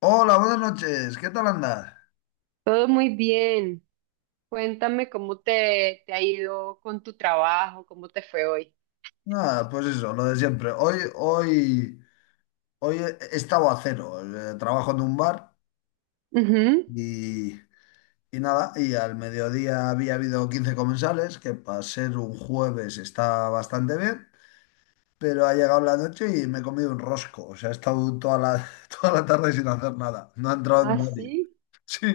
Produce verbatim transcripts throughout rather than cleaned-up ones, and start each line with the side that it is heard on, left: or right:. left: Hola, buenas noches. ¿Qué tal andas?
right: Todo muy bien. Cuéntame cómo te, te ha ido con tu trabajo, cómo te fue hoy.
left: Nada, pues eso, lo de siempre. Hoy, hoy, hoy he he estado a cero. Eh, Trabajo en un bar
right: Ujú.
left: y, y nada, y al mediodía había habido quince comensales, que para ser un jueves está bastante bien, pero ha llegado la noche y me he comido un rosco. O sea, he estado toda la, toda la tarde sin hacer nada. No ha entrado
right: Ah,
left: nadie.
right: sí.
left: Sí.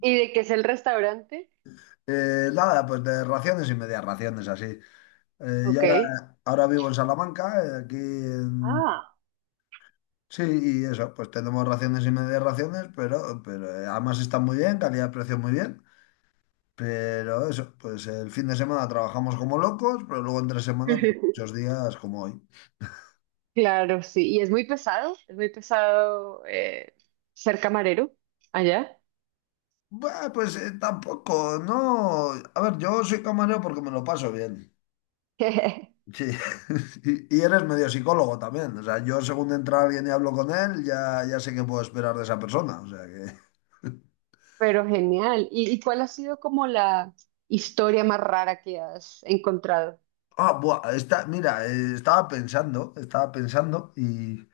right: ¿Y de qué es el restaurante?
left: Eh, nada, pues de raciones y medias raciones así. Eh, y
right: Ok.
left: ahora, ahora vivo en Salamanca, eh, aquí.
right: Ah.
left: Sí, y eso, pues tenemos raciones y medias raciones, pero, pero eh, además están muy bien, calidad-precio muy bien. Pero eso, pues el fin de semana trabajamos como locos, pero luego entre semana, pues, muchos días como hoy.
right: Claro, sí. ¿Y es muy pesado? Es muy pesado eh, ser camarero allá.
left: Bah, pues eh, tampoco, no. A ver, yo soy camarero porque me lo paso bien. Sí. Y, y eres medio psicólogo también. O sea, yo según entra alguien y hablo con él, ya, ya sé qué puedo esperar de esa persona. O sea que.
right: Pero genial. ¿Y, y cuál ha sido como la historia más rara que has encontrado?
left: Ah, buah, está, mira, eh, estaba pensando, estaba pensando y.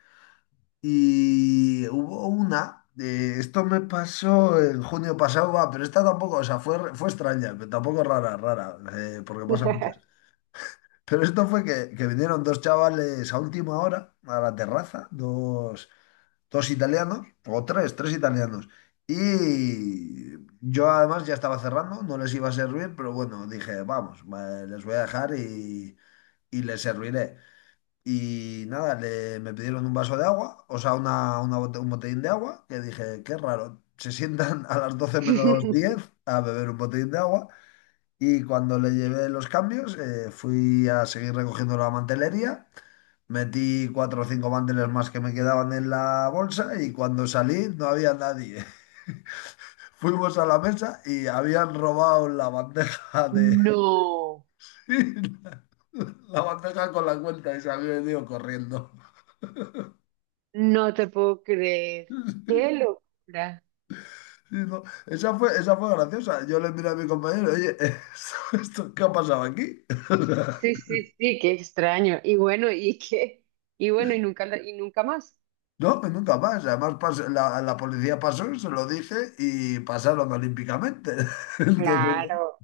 left: Y hubo una, eh, esto me pasó en junio pasado, va, pero esta tampoco, o sea, fue, fue extraña, pero tampoco rara, rara, eh, porque pasa muchas. Pero esto fue que, que vinieron dos chavales a última hora a la terraza, dos, dos italianos, o tres, tres italianos. Y yo además ya estaba cerrando, no les iba a servir, pero bueno, dije, vamos, va, les voy a dejar y, y les serviré. Y nada, le, me pidieron un vaso de agua, o sea, una, una bote- un botellín de agua, que dije, qué raro, se sientan a las doce menos diez a beber un botellín de agua. Y cuando le llevé los cambios, eh, fui a seguir recogiendo la mantelería, metí cuatro o cinco manteles más que me quedaban en la bolsa y cuando salí no había nadie. Fuimos a la mesa y habían robado la bandeja de...
right: No,
left: la bandeja con la cuenta y se había ido corriendo.
right: no te puedo creer. Qué locura.
left: Sí, no, Esa fue, esa fue graciosa. Yo le miré a mi compañero, oye, ¿esto, esto qué ha pasado aquí? O sea,
right: Sí, sí, sí, qué extraño. Y bueno, y qué, y bueno, y nunca, la- y nunca más.
left: no, y nunca más. Además, pas- la, la policía pasó, se lo dije y pasaron olímpicamente. Entonces, ¿no?
right: Claro,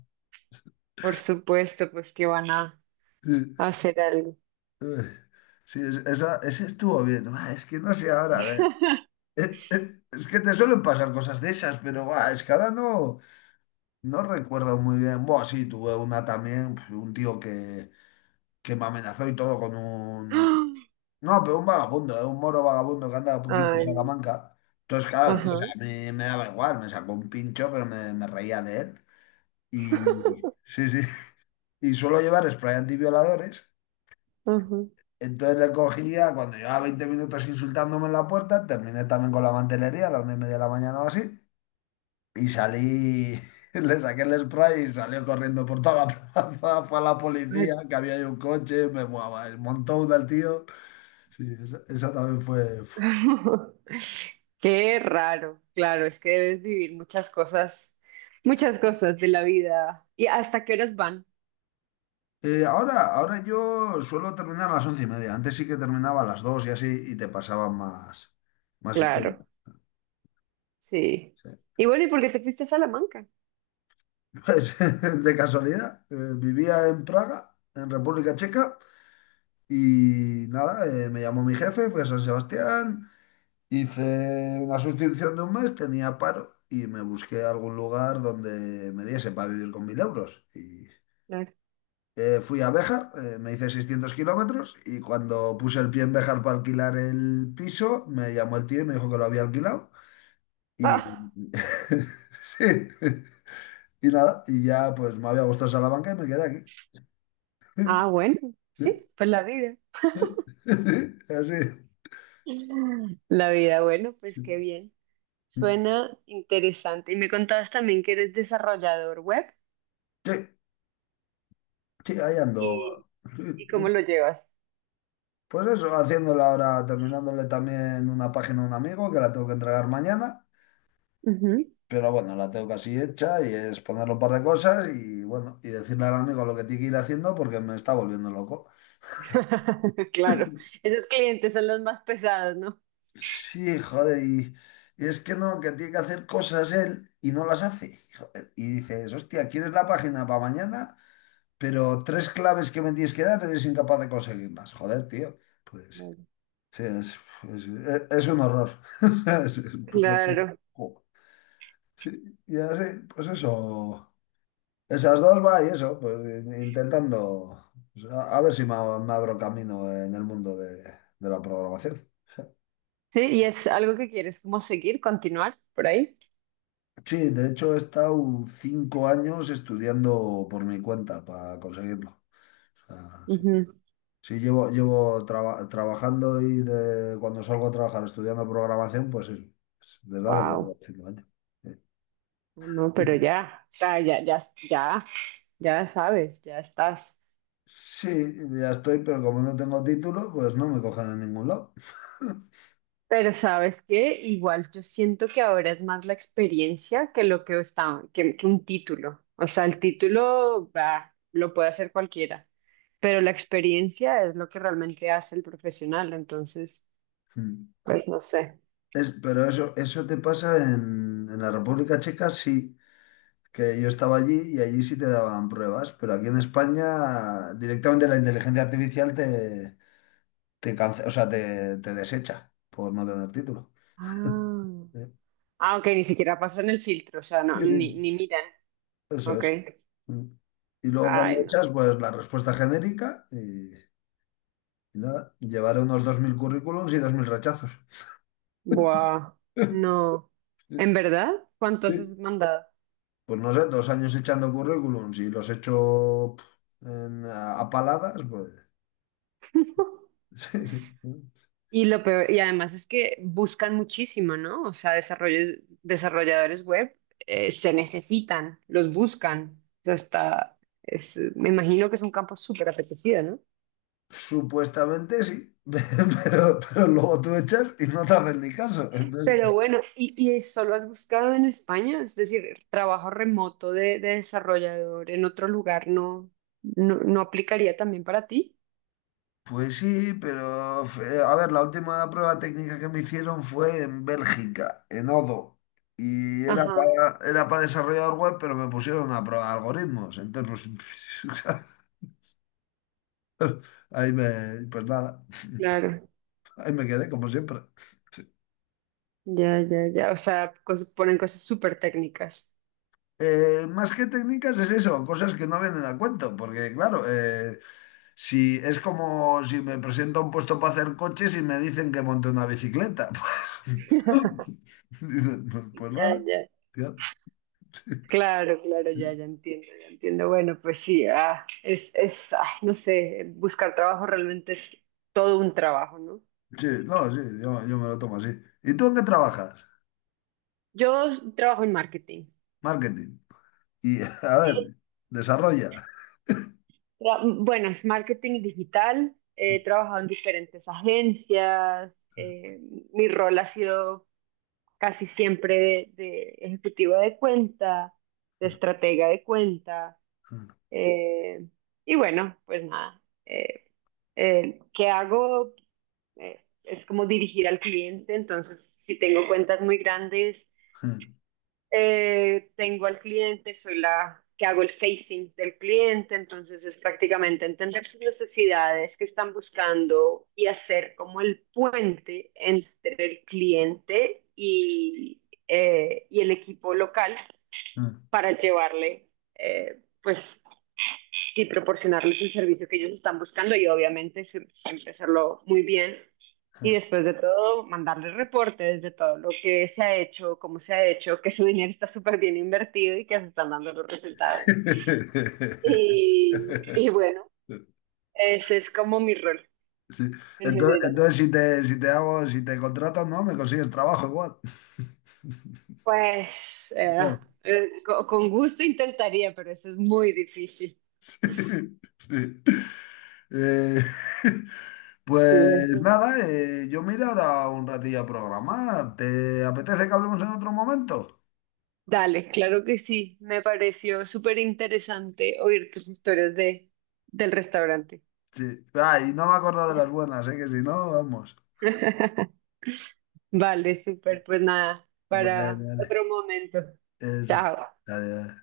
right: por supuesto, pues que van a
left: Sí,
right: hacer algo.
left: ay, sí, es- esa, ese estuvo bien. Buah, es que no sé ahora, a ver. eh, eh, Es que te suelen pasar cosas de esas, pero buah, es que ahora no, no recuerdo muy bien. Bueno, sí, tuve una también, pues, un tío que que me amenazó y todo con un...
right: ¡Ah!
left: No, pero un vagabundo, eh, un moro vagabundo que andaba por aquí por
right: Ay,
left: Salamanca. Entonces, claro, tío, o
right: ajá,
left: sea, a mí me daba igual, me sacó un pincho, pero me, me reía de él. Y sí, sí. Y suelo llevar spray antivioladores.
right: ajá.
left: Entonces le cogía, cuando llevaba veinte minutos insultándome en la puerta, terminé también con la mantelería a las nueve y media de la mañana o así. Y salí, le saqué el spray y salió corriendo por toda la plaza. Fue a la
right: Ay,
left: policía, que había ahí un coche, me buah, montó una al tío. Sí, esa, esa también fue. Uf.
right: qué raro. Claro, es que debes vivir muchas cosas, muchas cosas de la vida. ¿Y hasta qué horas van?
left: Eh, ahora, ahora yo suelo terminar a las once y media. Antes sí que terminaba a las dos y así y te pasaban más, más historia.
right: Claro, sí.
left: Sí.
right: Y bueno, ¿y por qué te fuiste a Salamanca?
left: Pues, de casualidad, eh, vivía en Praga, en República Checa, y nada, eh, me llamó mi jefe, fui a San Sebastián, hice una sustitución de un mes, tenía paro y me busqué algún lugar donde me diese para vivir con mil euros. Y
right: Claro.
left: Eh, fui a Béjar, eh, me hice seiscientos kilómetros y cuando puse el pie en Béjar para alquilar el piso, me llamó el tío y me dijo que lo había alquilado. Y
right: Ah,
left: sí, y nada, y ya pues me había gustado Salamanca y me quedé aquí.
right: ah, bueno, sí, pues la vida.
left: Así.
right: La vida, bueno, pues qué bien. Suena interesante. Y me contabas también que eres desarrollador web
left: Sí, sí, ahí
right: y,
left: ando. Sí,
right: y cómo
left: sí.
right: lo llevas.
left: Pues eso, haciéndole ahora, terminándole también una página a un amigo que la tengo que entregar mañana.
right: Ujú.
left: Pero bueno, la tengo casi hecha y es ponerle un par de cosas y bueno, y decirle al amigo lo que tiene que ir haciendo porque me está volviendo loco.
right: Claro, esos clientes son los más pesados, ¿no?
left: Sí, joder, y, y es que no, que tiene que hacer cosas él y no las hace. Joder, y dices, hostia, ¿quieres la página para mañana? Pero tres claves que me tienes que dar eres incapaz de conseguirlas. Joder, tío. Pues
right: Claro.
left: sí, es, es- es- es un horror. Es- es puro-
right: Claro.
left: Sí, y así, pues eso. Esas dos va y eso, pues in- intentando pues, a, a ver si me, ab- me abro camino en el mundo de, de la programación.
right: Sí, y es algo que quieres como seguir, continuar por ahí.
left: Sí, de hecho he estado cinco años estudiando por mi cuenta para conseguirlo. O sea, sí. Sí, llevo, llevo traba- trabajando y de, cuando salgo a trabajar estudiando programación, pues eso, es desde hace cuatro
right: Wow.
left: o cinco años. Sí,
right: No, pero ya, o sea, ya, ya, ya, ya sabes, ya estás.
left: sí, ya estoy, pero como no tengo título, pues no me cogen en ningún lado.
right: Pero ¿sabes qué? Igual yo siento que ahora es más la experiencia que lo que está que, que un título. O sea, el título bah, lo puede hacer cualquiera, pero la experiencia es lo que realmente hace el profesional. Entonces, pues no sé.
left: Es- pero eso, eso te pasa en, en la República Checa, sí, que yo estaba allí y allí sí te daban pruebas, pero aquí en España directamente la inteligencia artificial te, te cance- o sea, te, te desecha por no tener título.
right: Ah,
left: ¿Eh?
right: ah, ok, ni siquiera pasan el filtro, o sea, no,
left: Sí, sí,
right: ni, ni miran.
left: eso
right: Ok.
left: es. Mm. Y luego cuando
right: Ay, no.
left: echas, pues la respuesta genérica y, y nada, llevaré unos dos mil currículums y dos mil rechazos.
right: Buah, no. ¿En verdad? ¿Cuántos has mandado?
left: Pues no sé, dos años echando currículums y los echo pf, en- a, a paladas, pues. Sí, sí.
right: Y lo peor, y además es que buscan muchísimo, ¿no? O sea, desarrollos, desarrolladores web eh, se necesitan, los buscan. O sea, está, es, me imagino que es un campo súper apetecido, ¿no?
left: Supuestamente sí, pero, pero luego tú echas y no te hacen ni caso. Entonces,
right: Pero bueno, ¿y, y solo has buscado en España? Es decir, trabajo remoto de, de desarrollador en otro lugar no, no, no aplicaría también para ti.
left: pues sí, pero fue- a ver, la última prueba técnica que me hicieron fue en Bélgica, en Odo. Y era
right: Ajá,
left: para era para desarrollador web, pero me pusieron a prueba de algoritmos. Entonces, pues, ahí me, pues nada,
right: claro.
left: ahí me quedé como siempre. Sí.
right: Ya, ya, ya. O sea, cos- ponen cosas súper técnicas.
left: Eh, más que técnicas es eso, cosas que no vienen a cuento, porque claro, eh, si es como si me presento a un puesto para hacer coches y me dicen que monte una bicicleta, pues, dicen, pues, pues
right: Ya,
left: nada,
right: ya.
left: tío. Sí,
right: Claro, claro, ya, ya entiendo, ya entiendo. Bueno, pues sí, ah, es, es, ay, no sé, buscar trabajo realmente es todo un trabajo, ¿no?
left: sí, no, sí, yo, yo me lo tomo así. ¿Y tú en qué trabajas?
right: Yo trabajo en marketing.
left: Marketing. Y a ver, desarrolla.
right: Tra- bueno, es marketing digital, eh, he trabajado en diferentes agencias, eh, mi rol ha sido casi siempre de, de ejecutiva de cuenta, de estratega de cuenta, eh, y bueno, pues nada. eh, eh, ¿qué hago? eh, es como dirigir al cliente, entonces si tengo cuentas muy grandes, eh, tengo al cliente, soy la que hago el facing del cliente, entonces es prácticamente entender sus necesidades que están buscando y hacer como el puente entre el cliente y, eh, y el equipo local para llevarle eh, pues y proporcionarles el servicio que ellos están buscando y obviamente siempre hacerlo muy bien. Y después de todo, mandarles reportes de todo lo que se ha hecho, cómo se ha hecho, que su dinero está súper bien invertido y que se están dando los resultados. Y, y bueno, ese es como mi rol
left: Sí.
right: en
left: Entonces,
right: general.
left: entonces si te, si te hago, si te contratan, no, me consigues trabajo igual.
right: Pues eh,
left: Ya.
right: eh, co- con gusto intentaría, pero eso es muy difícil.
left: Sí, sí. Eh,
right: Sí,
left: pues
right: eso.
left: nada, eh, yo me iré ahora un ratillo a programar. ¿Te apetece que hablemos en otro momento?
right: Dale, claro que sí. Me pareció súper interesante oír tus historias de, del restaurante.
left: Sí. Ay, no me he acordado de las buenas, ¿eh? Que si no, vamos.
right: Vale, súper. Pues nada,
left: Bueno,
right: para
left: dale.
right: otro momento.
left: Eso.
right: Chao.
left: Adiós.